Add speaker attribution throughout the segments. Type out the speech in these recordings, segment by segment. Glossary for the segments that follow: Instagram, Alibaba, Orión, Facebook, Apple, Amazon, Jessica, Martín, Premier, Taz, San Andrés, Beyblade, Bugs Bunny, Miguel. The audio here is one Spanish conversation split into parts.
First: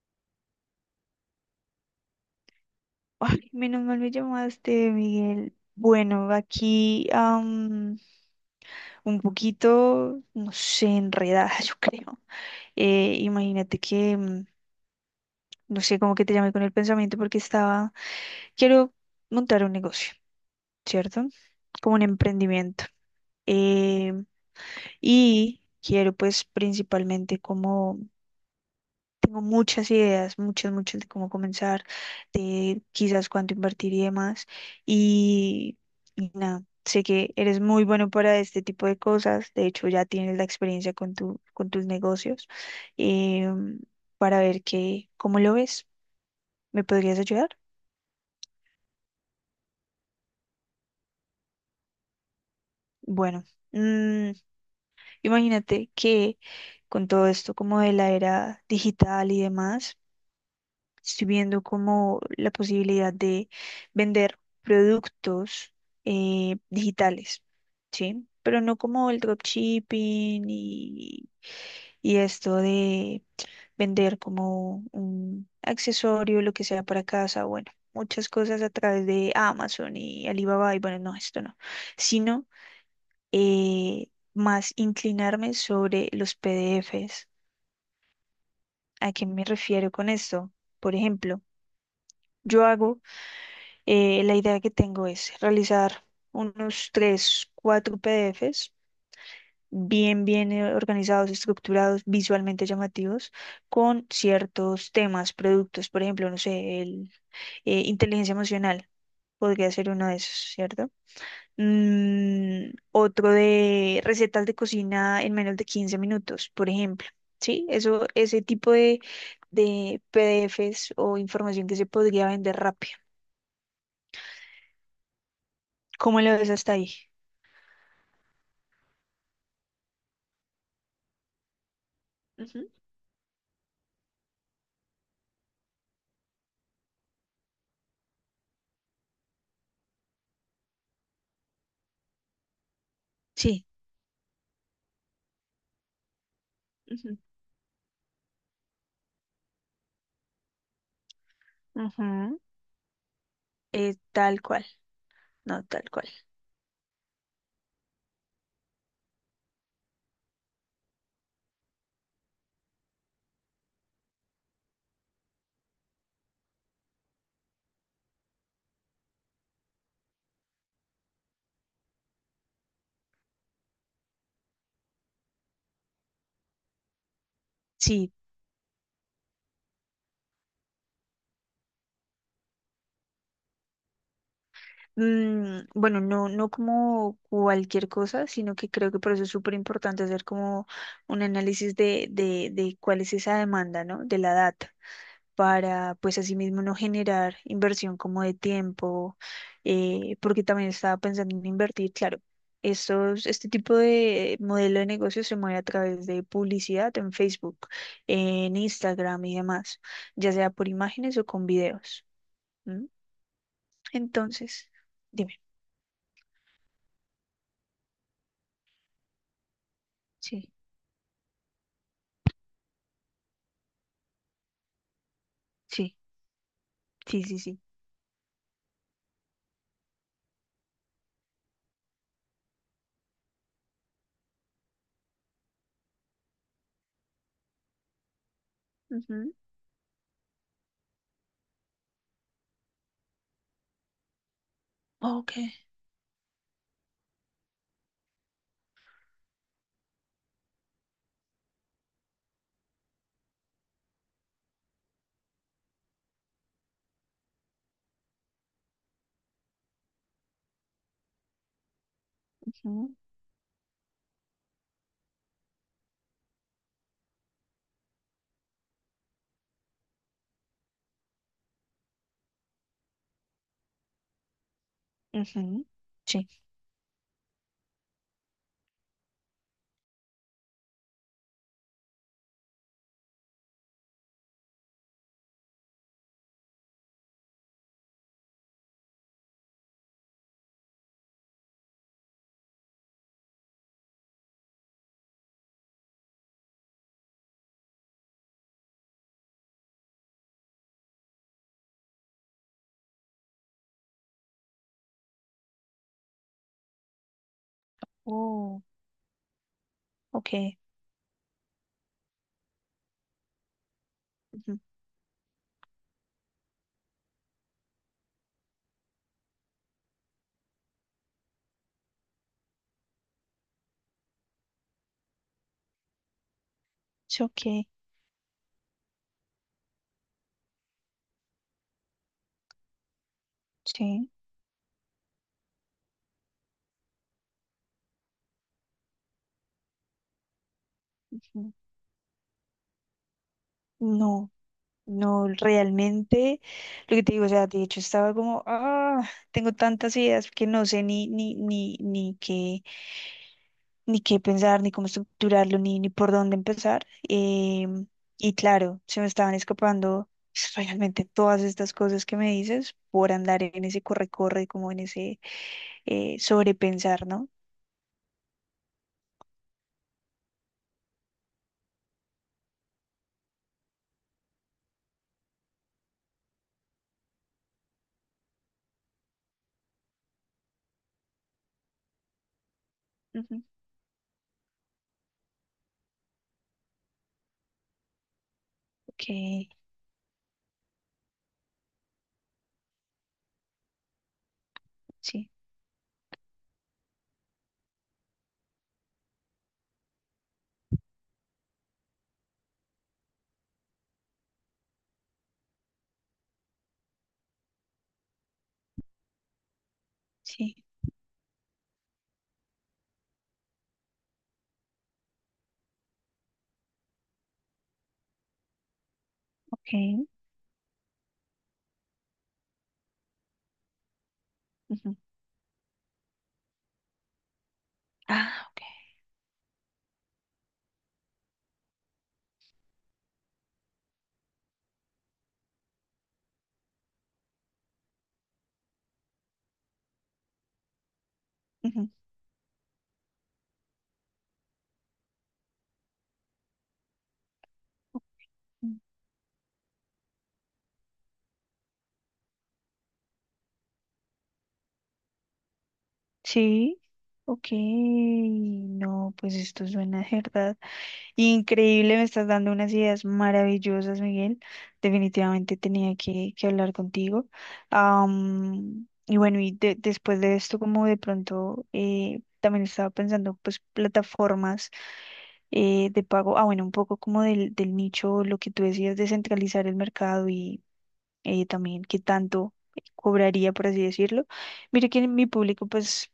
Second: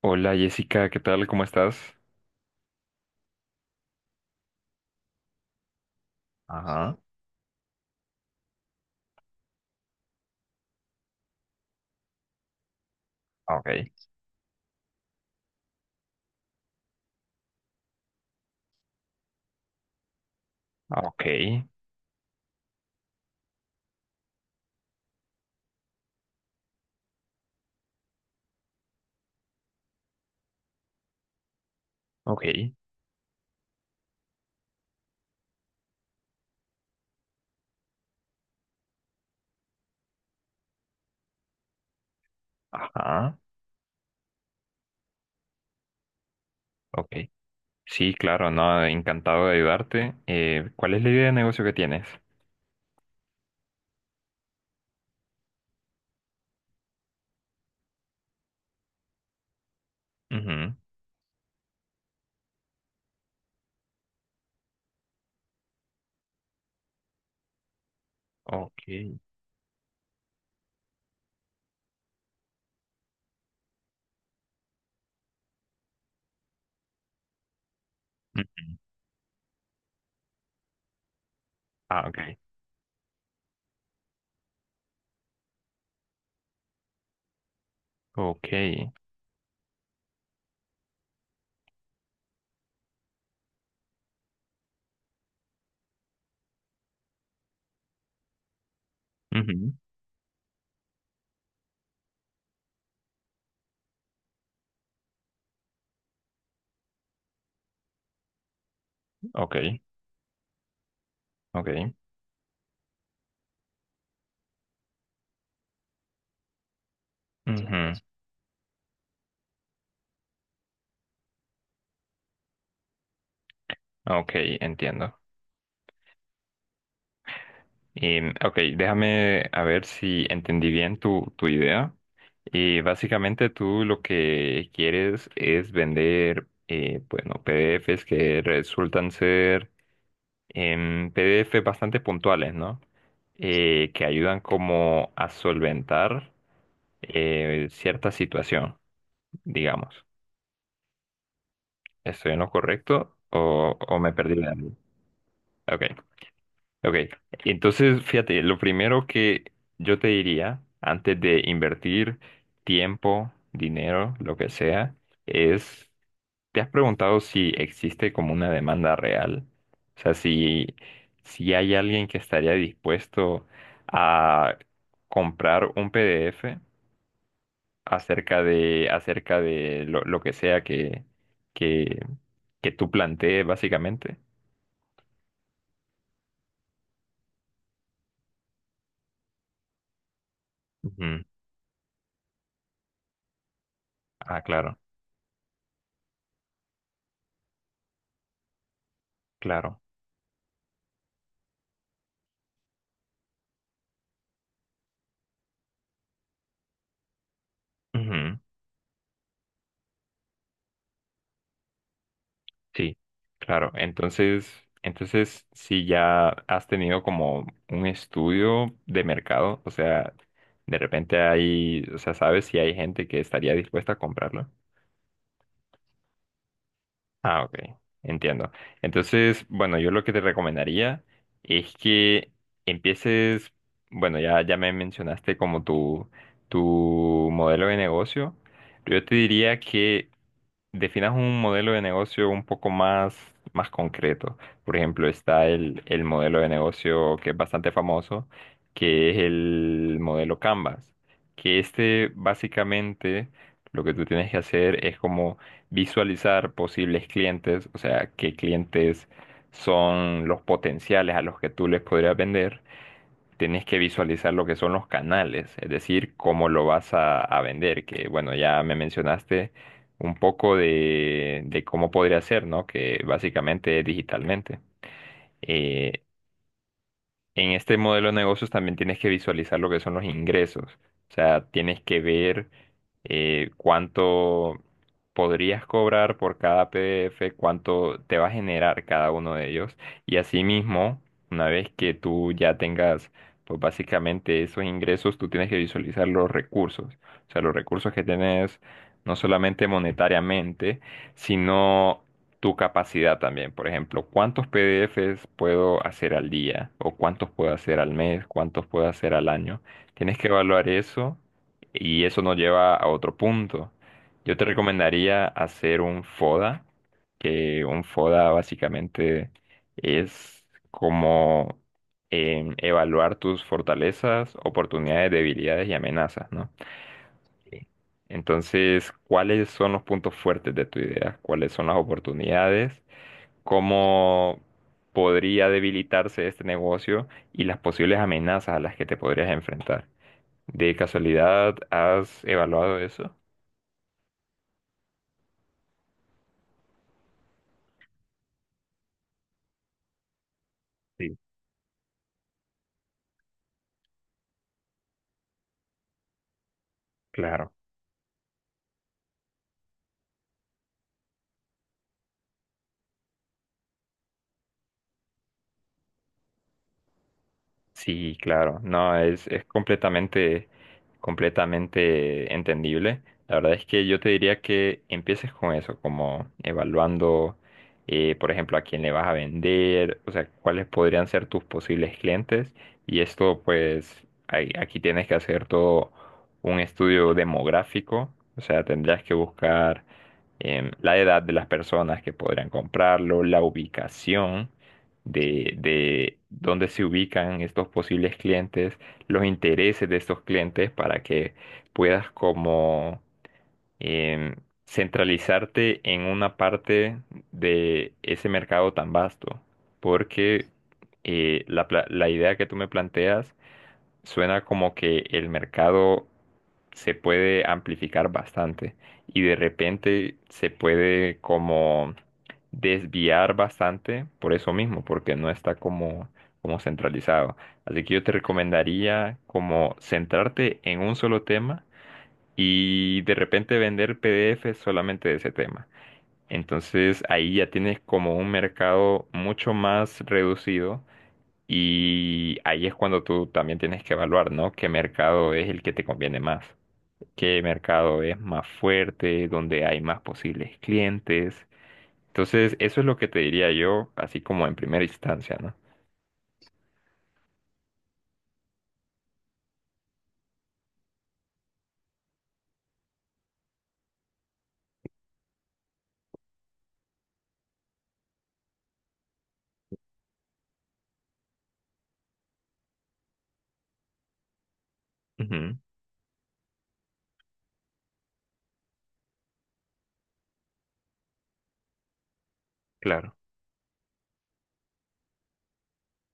Speaker 1: Hola Jessica, ¿qué tal? ¿Cómo estás?
Speaker 2: Ay, menos mal me llamaste, Miguel. Bueno,
Speaker 1: Ajá,
Speaker 2: aquí un poquito, no sé, enredada, yo creo.
Speaker 1: ok,
Speaker 2: Imagínate que, no sé, como que te llamé con el pensamiento porque estaba, quiero montar un negocio,
Speaker 1: ok,
Speaker 2: ¿cierto? Como un emprendimiento. Eh, y quiero pues principalmente como tengo muchas ideas, muchas, muchas de cómo comenzar,
Speaker 1: ok,
Speaker 2: de quizás cuánto invertir y demás. Y, y nada, sé que eres muy bueno para este tipo de cosas. De hecho, ya tienes la experiencia con con tus negocios,
Speaker 1: ajá,
Speaker 2: em, para ver que, cómo lo ves. ¿Me
Speaker 1: ok.
Speaker 2: podrías ayudar?
Speaker 1: Sí, claro, no, encantado de ayudarte. ¿Cuál es la idea de negocio que tienes?
Speaker 2: Bueno, mm, imagínate que con todo esto como de la era digital y demás,
Speaker 1: Ujú,
Speaker 2: estoy viendo como la posibilidad de vender productos digitales, ¿sí? Pero no
Speaker 1: ok,
Speaker 2: como el dropshipping y esto de vender como un accesorio, lo que sea para casa, bueno, muchas
Speaker 1: mm,
Speaker 2: cosas a través de Amazon y Alibaba y bueno, no, esto no,
Speaker 1: ah, ok,
Speaker 2: sino eh, más inclinarme sobre los PDFs.
Speaker 1: ok,
Speaker 2: ¿A qué me refiero con esto? Por ejemplo, yo hago la idea que tengo es realizar unos tres, cuatro PDFs
Speaker 1: ujú,
Speaker 2: bien, bien, organizados, estructurados, visualmente llamativos, con ciertos temas, productos, por ejemplo, no sé, inteligencia emocional
Speaker 1: ok,
Speaker 2: podría ser uno de esos, ¿cierto?
Speaker 1: ok,
Speaker 2: Otro de recetas de cocina en menos de 15 minutos, por ejemplo. Sí,
Speaker 1: ujú,
Speaker 2: eso, ese tipo de PDFs o información que se podría vender rápido.
Speaker 1: ok, entiendo.
Speaker 2: ¿Cómo lo ves hasta ahí?
Speaker 1: Ok, déjame a ver si entendí bien tu idea.
Speaker 2: Ujú.
Speaker 1: Y básicamente tú lo que quieres es vender, bueno, PDFs que resultan ser PDF bastante puntuales, ¿no?
Speaker 2: Sí.
Speaker 1: Que ayudan como a solventar
Speaker 2: Ujú,
Speaker 1: cierta situación, digamos. ¿Estoy en
Speaker 2: ujú,
Speaker 1: lo correcto o me perdí
Speaker 2: tal
Speaker 1: de
Speaker 2: cual,
Speaker 1: algo?
Speaker 2: no,
Speaker 1: Ok,
Speaker 2: tal cual.
Speaker 1: ok. Entonces, fíjate, lo primero que yo te diría antes de invertir tiempo, dinero, lo que sea, es ¿te has preguntado si existe como una demanda real? O sea, si, si hay alguien que estaría dispuesto a comprar un PDF
Speaker 2: Sí,
Speaker 1: acerca de lo que sea que, que tú plantees, básicamente.
Speaker 2: bueno, no, no como cualquier cosa, sino que creo que por eso es súper importante hacer como un
Speaker 1: Ujú.
Speaker 2: análisis de cuál es esa demanda, ¿no? De la
Speaker 1: Ah,
Speaker 2: data.
Speaker 1: claro,
Speaker 2: Para pues asimismo no generar inversión como de tiempo,
Speaker 1: claro.
Speaker 2: porque también estaba pensando en invertir, claro, este tipo de modelo de negocio se mueve a través de publicidad en Facebook,
Speaker 1: Ujú.
Speaker 2: en Instagram y demás, ya sea por imágenes o con videos. ¿M?
Speaker 1: Sí, claro. Entonces,
Speaker 2: Entonces, dime,
Speaker 1: entonces, si ya has tenido como un estudio de mercado, o sea,
Speaker 2: sí,
Speaker 1: de repente hay, o sea, ¿sabes si hay gente que estaría dispuesta a comprarlo?
Speaker 2: sí, sí, sí,
Speaker 1: Ah, ok,
Speaker 2: sí.
Speaker 1: entiendo. Entonces, bueno, yo lo que te recomendaría es que empieces, bueno, ya me mencionaste como tu modelo de negocio. Yo te
Speaker 2: Ujú,
Speaker 1: diría que definas un modelo de negocio un poco más concreto. Por ejemplo,
Speaker 2: ok,
Speaker 1: está el modelo de negocio que es bastante famoso, que es el modelo Canvas, que este básicamente lo que tú tienes que hacer es como visualizar posibles clientes, o sea, qué clientes son los potenciales a los que tú les podrías vender
Speaker 2: ujú,
Speaker 1: tienes que visualizar lo que son los canales, es decir, cómo lo vas a vender, que bueno, ya me mencionaste un poco de cómo podría ser, ¿no? Que básicamente es digitalmente.
Speaker 2: ujú,
Speaker 1: Eh,
Speaker 2: sí.
Speaker 1: en este modelo de negocios también tienes que visualizar lo que son los ingresos. O sea, tienes que ver cuánto podrías cobrar por cada PDF, cuánto te va a generar cada uno de ellos. Y asimismo, una vez que tú ya tengas, pues básicamente esos ingresos, tú tienes que visualizar los recursos. O sea, los recursos que tienes no solamente monetariamente, sino tu capacidad también. Por ejemplo, ¿cuántos PDFs puedo hacer al día? ¿O cuántos puedo hacer al mes?
Speaker 2: Oh,
Speaker 1: ¿Cuántos puedo hacer al año? Tienes que
Speaker 2: ok.
Speaker 1: evaluar eso y eso nos lleva a otro punto. Yo te
Speaker 2: Ujú,
Speaker 1: recomendaría hacer un FODA, que un FODA básicamente es como evaluar tus fortalezas, oportunidades, debilidades y amenazas, ¿no?
Speaker 2: sí,
Speaker 1: Sí.
Speaker 2: ok,
Speaker 1: Entonces, ¿cuáles son los puntos fuertes de tu idea? ¿Cuáles son las oportunidades?
Speaker 2: sí.
Speaker 1: Cómo podría debilitarse este negocio y las posibles amenazas a las que te podrías enfrentar. ¿De
Speaker 2: Ujú.
Speaker 1: casualidad has evaluado eso?
Speaker 2: No. No, realmente, lo que te digo, o sea, de hecho estaba como, ah, tengo tantas ideas que no sé
Speaker 1: Sí,
Speaker 2: ni qué, ni qué pensar, ni cómo estructurarlo, ni por dónde empezar.
Speaker 1: claro.
Speaker 2: Em, y claro, se me estaban escapando pues, realmente todas estas cosas que me dices por andar en ese corre-corre, como en ese sobrepensar, ¿no?
Speaker 1: Sí, claro, no, es completamente, completamente entendible. La verdad es que yo te diría que empieces con eso, como evaluando, por ejemplo, a quién le vas a vender, o sea, cuáles podrían ser tus posibles clientes. Y esto,
Speaker 2: Ujú,
Speaker 1: pues, aquí tienes que hacer todo un estudio demográfico, o sea, tendrías
Speaker 2: ok,
Speaker 1: que buscar la edad de las personas que podrían comprarlo, la ubicación
Speaker 2: sí,
Speaker 1: de dónde se ubican estos posibles clientes, los intereses de estos clientes para que puedas como em, centralizarte en una parte de ese mercado tan vasto. Porque
Speaker 2: sí,
Speaker 1: la idea que tú me planteas suena como que el mercado se puede amplificar bastante y de
Speaker 2: ok.
Speaker 1: repente se puede como desviar bastante por eso mismo,
Speaker 2: Ujú.
Speaker 1: porque no está como, como centralizado. Así que yo te
Speaker 2: Ah, ok.
Speaker 1: recomendaría como centrarte en un solo tema y de repente vender PDF solamente de ese tema. Entonces ahí ya tienes como un mercado mucho más reducido
Speaker 2: Ujú,
Speaker 1: y ahí es cuando tú también tienes que evaluar, ¿no? ¿Qué mercado es el que te conviene más? ¿Qué mercado es más
Speaker 2: ok.
Speaker 1: fuerte, donde hay más posibles clientes? Entonces, eso es lo que te diría yo, así como en primera instancia, ¿no?
Speaker 2: Sí, ok, no, pues esto suena de verdad increíble, me estás dando unas ideas maravillosas, Miguel. Definitivamente tenía que hablar contigo. Y bueno, y después de esto, como de pronto también estaba pensando, pues plataformas
Speaker 1: Ujú,
Speaker 2: de pago, ah, bueno, un poco como del nicho, lo que tú decías, descentralizar el mercado y también qué tanto
Speaker 1: claro,
Speaker 2: cobraría, por así decirlo. Mire que mi público, pues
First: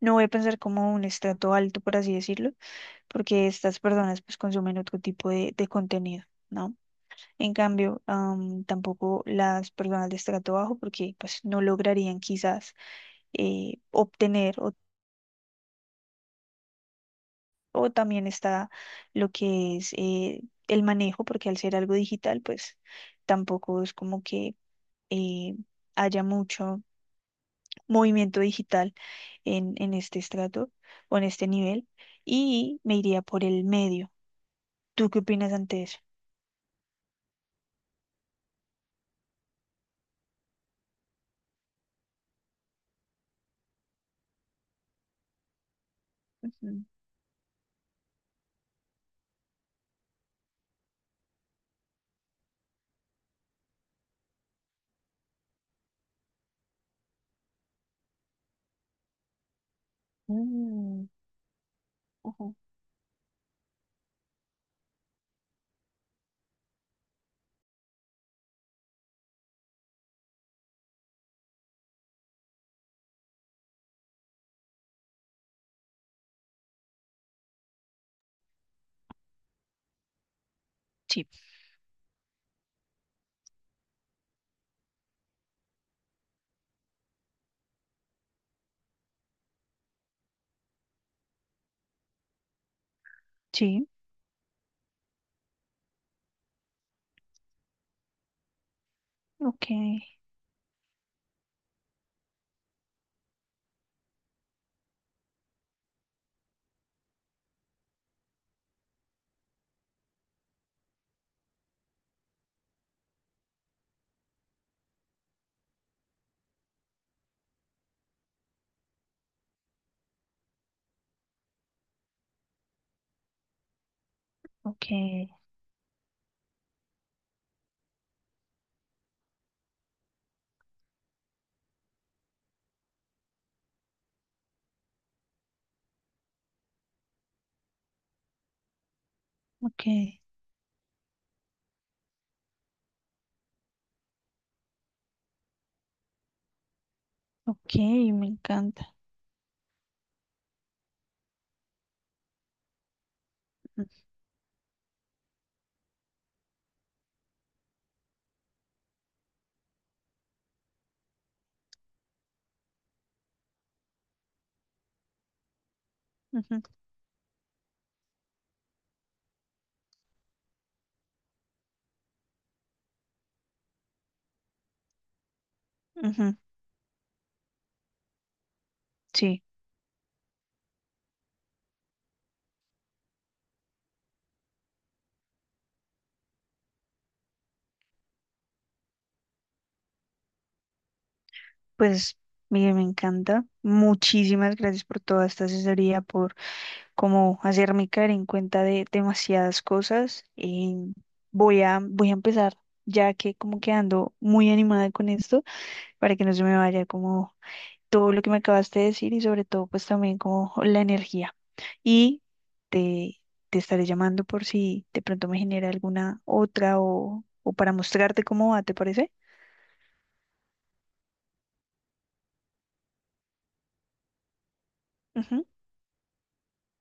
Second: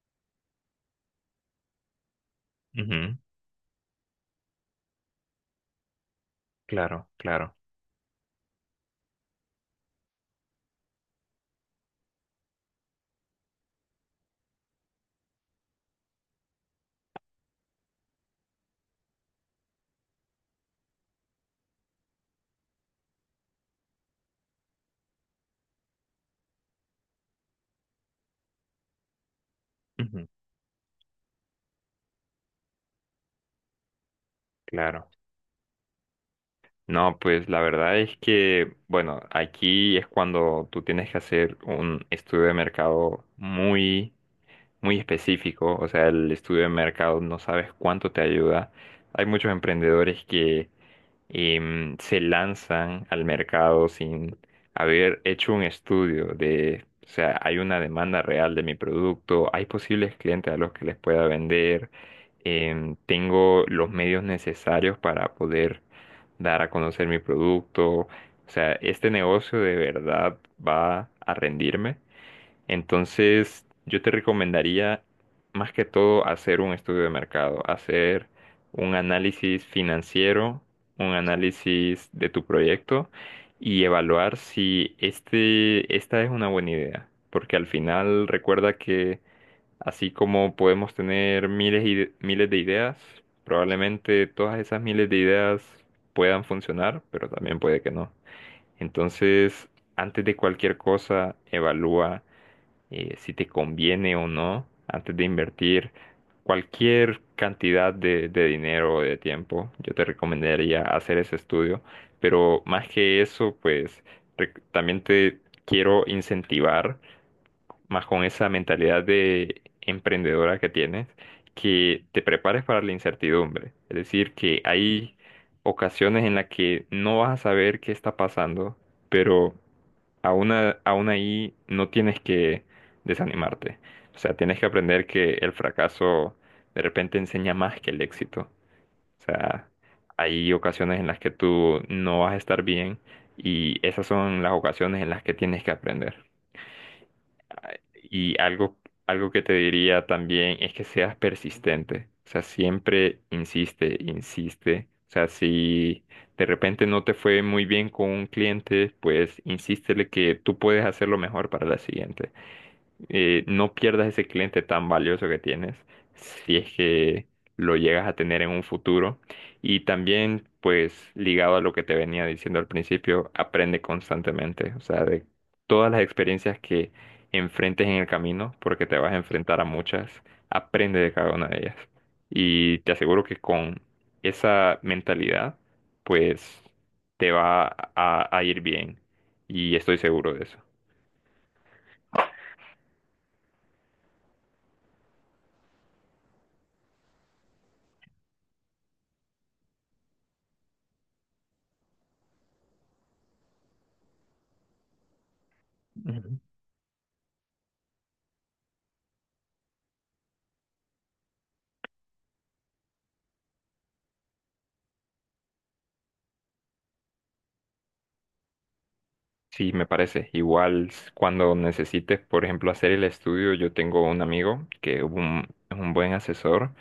Speaker 2: no voy a pensar como un estrato alto, por así decirlo,
Speaker 1: ujú,
Speaker 2: porque estas personas pues consumen otro tipo de contenido, ¿no?
Speaker 1: claro,
Speaker 2: En
Speaker 1: claro,
Speaker 2: cambio, tampoco las personas de estrato bajo, porque pues no lograrían quizás obtener, o también está lo que es el manejo, porque al ser algo digital, pues tampoco es como que eh, haya mucho movimiento digital en este
Speaker 1: ujú,
Speaker 2: estrato o en este nivel, y me iría por el medio. ¿Tú
Speaker 1: claro.
Speaker 2: qué opinas ante eso?
Speaker 1: No, pues la verdad es que, bueno, aquí es cuando tú tienes que hacer un estudio de mercado muy específico, o sea, el estudio de
Speaker 2: Ujú.
Speaker 1: mercado no sabes cuánto te ayuda. Hay muchos emprendedores que se lanzan al mercado sin haber hecho un estudio de, o sea, hay una demanda real de mi producto, hay posibles clientes a los que les
Speaker 2: Mm,
Speaker 1: pueda vender,
Speaker 2: ujú.
Speaker 1: tengo los medios necesarios para poder dar a conocer mi producto. O sea, este negocio de verdad va a rendirme. Entonces, yo te recomendaría más que todo hacer un estudio de mercado, hacer un análisis financiero, un
Speaker 2: Sí.
Speaker 1: análisis de tu proyecto y evaluar si este, esta es una buena idea. Porque al final recuerda que así como podemos tener miles y miles de ideas,
Speaker 2: Sí,
Speaker 1: probablemente todas esas miles de ideas puedan funcionar, pero también puede que no.
Speaker 2: ok,
Speaker 1: Entonces, antes de cualquier cosa, evalúa si te conviene o no antes de invertir cualquier cantidad de dinero o de tiempo. Yo te recomendaría hacer ese estudio, pero más que eso, pues también te quiero incentivar más con esa mentalidad de emprendedora que tienes, que te prepares para la incertidumbre. Es decir, que
Speaker 2: ok,
Speaker 1: hay ocasiones en las que no vas a saber qué está pasando, pero aún ahí no tienes que desanimarte. O sea, tienes que aprender que el fracaso de repente enseña más que el éxito. O sea,
Speaker 2: ok,
Speaker 1: hay ocasiones en las que tú no vas a estar bien y esas son las ocasiones en las que tienes que aprender.
Speaker 2: ok, me
Speaker 1: Y algo,
Speaker 2: encanta.
Speaker 1: algo que te diría también es que seas persistente. O sea, siempre
Speaker 2: Mm,
Speaker 1: insiste, insiste. O sea, si de repente no te fue muy bien con un cliente, pues insístele que tú puedes hacerlo mejor para la siguiente no pierdas ese cliente tan valioso que tienes si
Speaker 2: ujú,
Speaker 1: es que lo llegas a tener en un futuro. Y también, pues, ligado a lo que te venía diciendo al principio, aprende constantemente, o sea, de todas las
Speaker 2: ujú,
Speaker 1: experiencias que enfrentes en el camino, porque te vas a
Speaker 2: sí,
Speaker 1: enfrentar a muchas, aprende de cada una de ellas. Y te aseguro que con esa mentalidad, pues, te va a ir bien. Y estoy seguro de eso.
Speaker 2: pues mire, me encanta. Muchísimas gracias por toda esta asesoría, por cómo hacerme caer en cuenta de demasiadas cosas. Voy a empezar, ya que como que ando muy animada con esto, para que no se me vaya como todo lo que me acabaste de decir y sobre todo pues también como la energía. Y te, te estaré llamando por si de pronto me genera alguna otra o para mostrarte cómo va, ¿te parece?
Speaker 1: Sí, me parece. Igual cuando necesites, por ejemplo, hacer el estudio, yo tengo un amigo que es
Speaker 2: Ujú,
Speaker 1: es un buen asesor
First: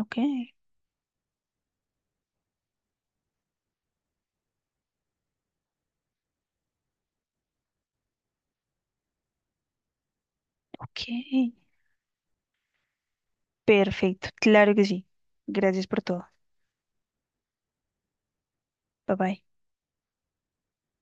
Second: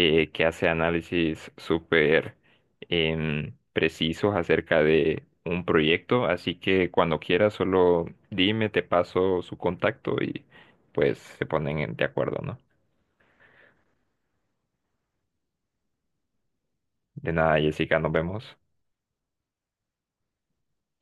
Speaker 2: ok,
Speaker 1: que hace análisis súper precisos acerca de un proyecto. Así que cuando quieras, solo dime, te paso su contacto y
Speaker 2: ok.
Speaker 1: pues se ponen de acuerdo, ¿no?
Speaker 2: Perfecto, claro que sí. Gracias por todo.
Speaker 1: De nada, Jessica, nos vemos.
Speaker 2: Bye bye.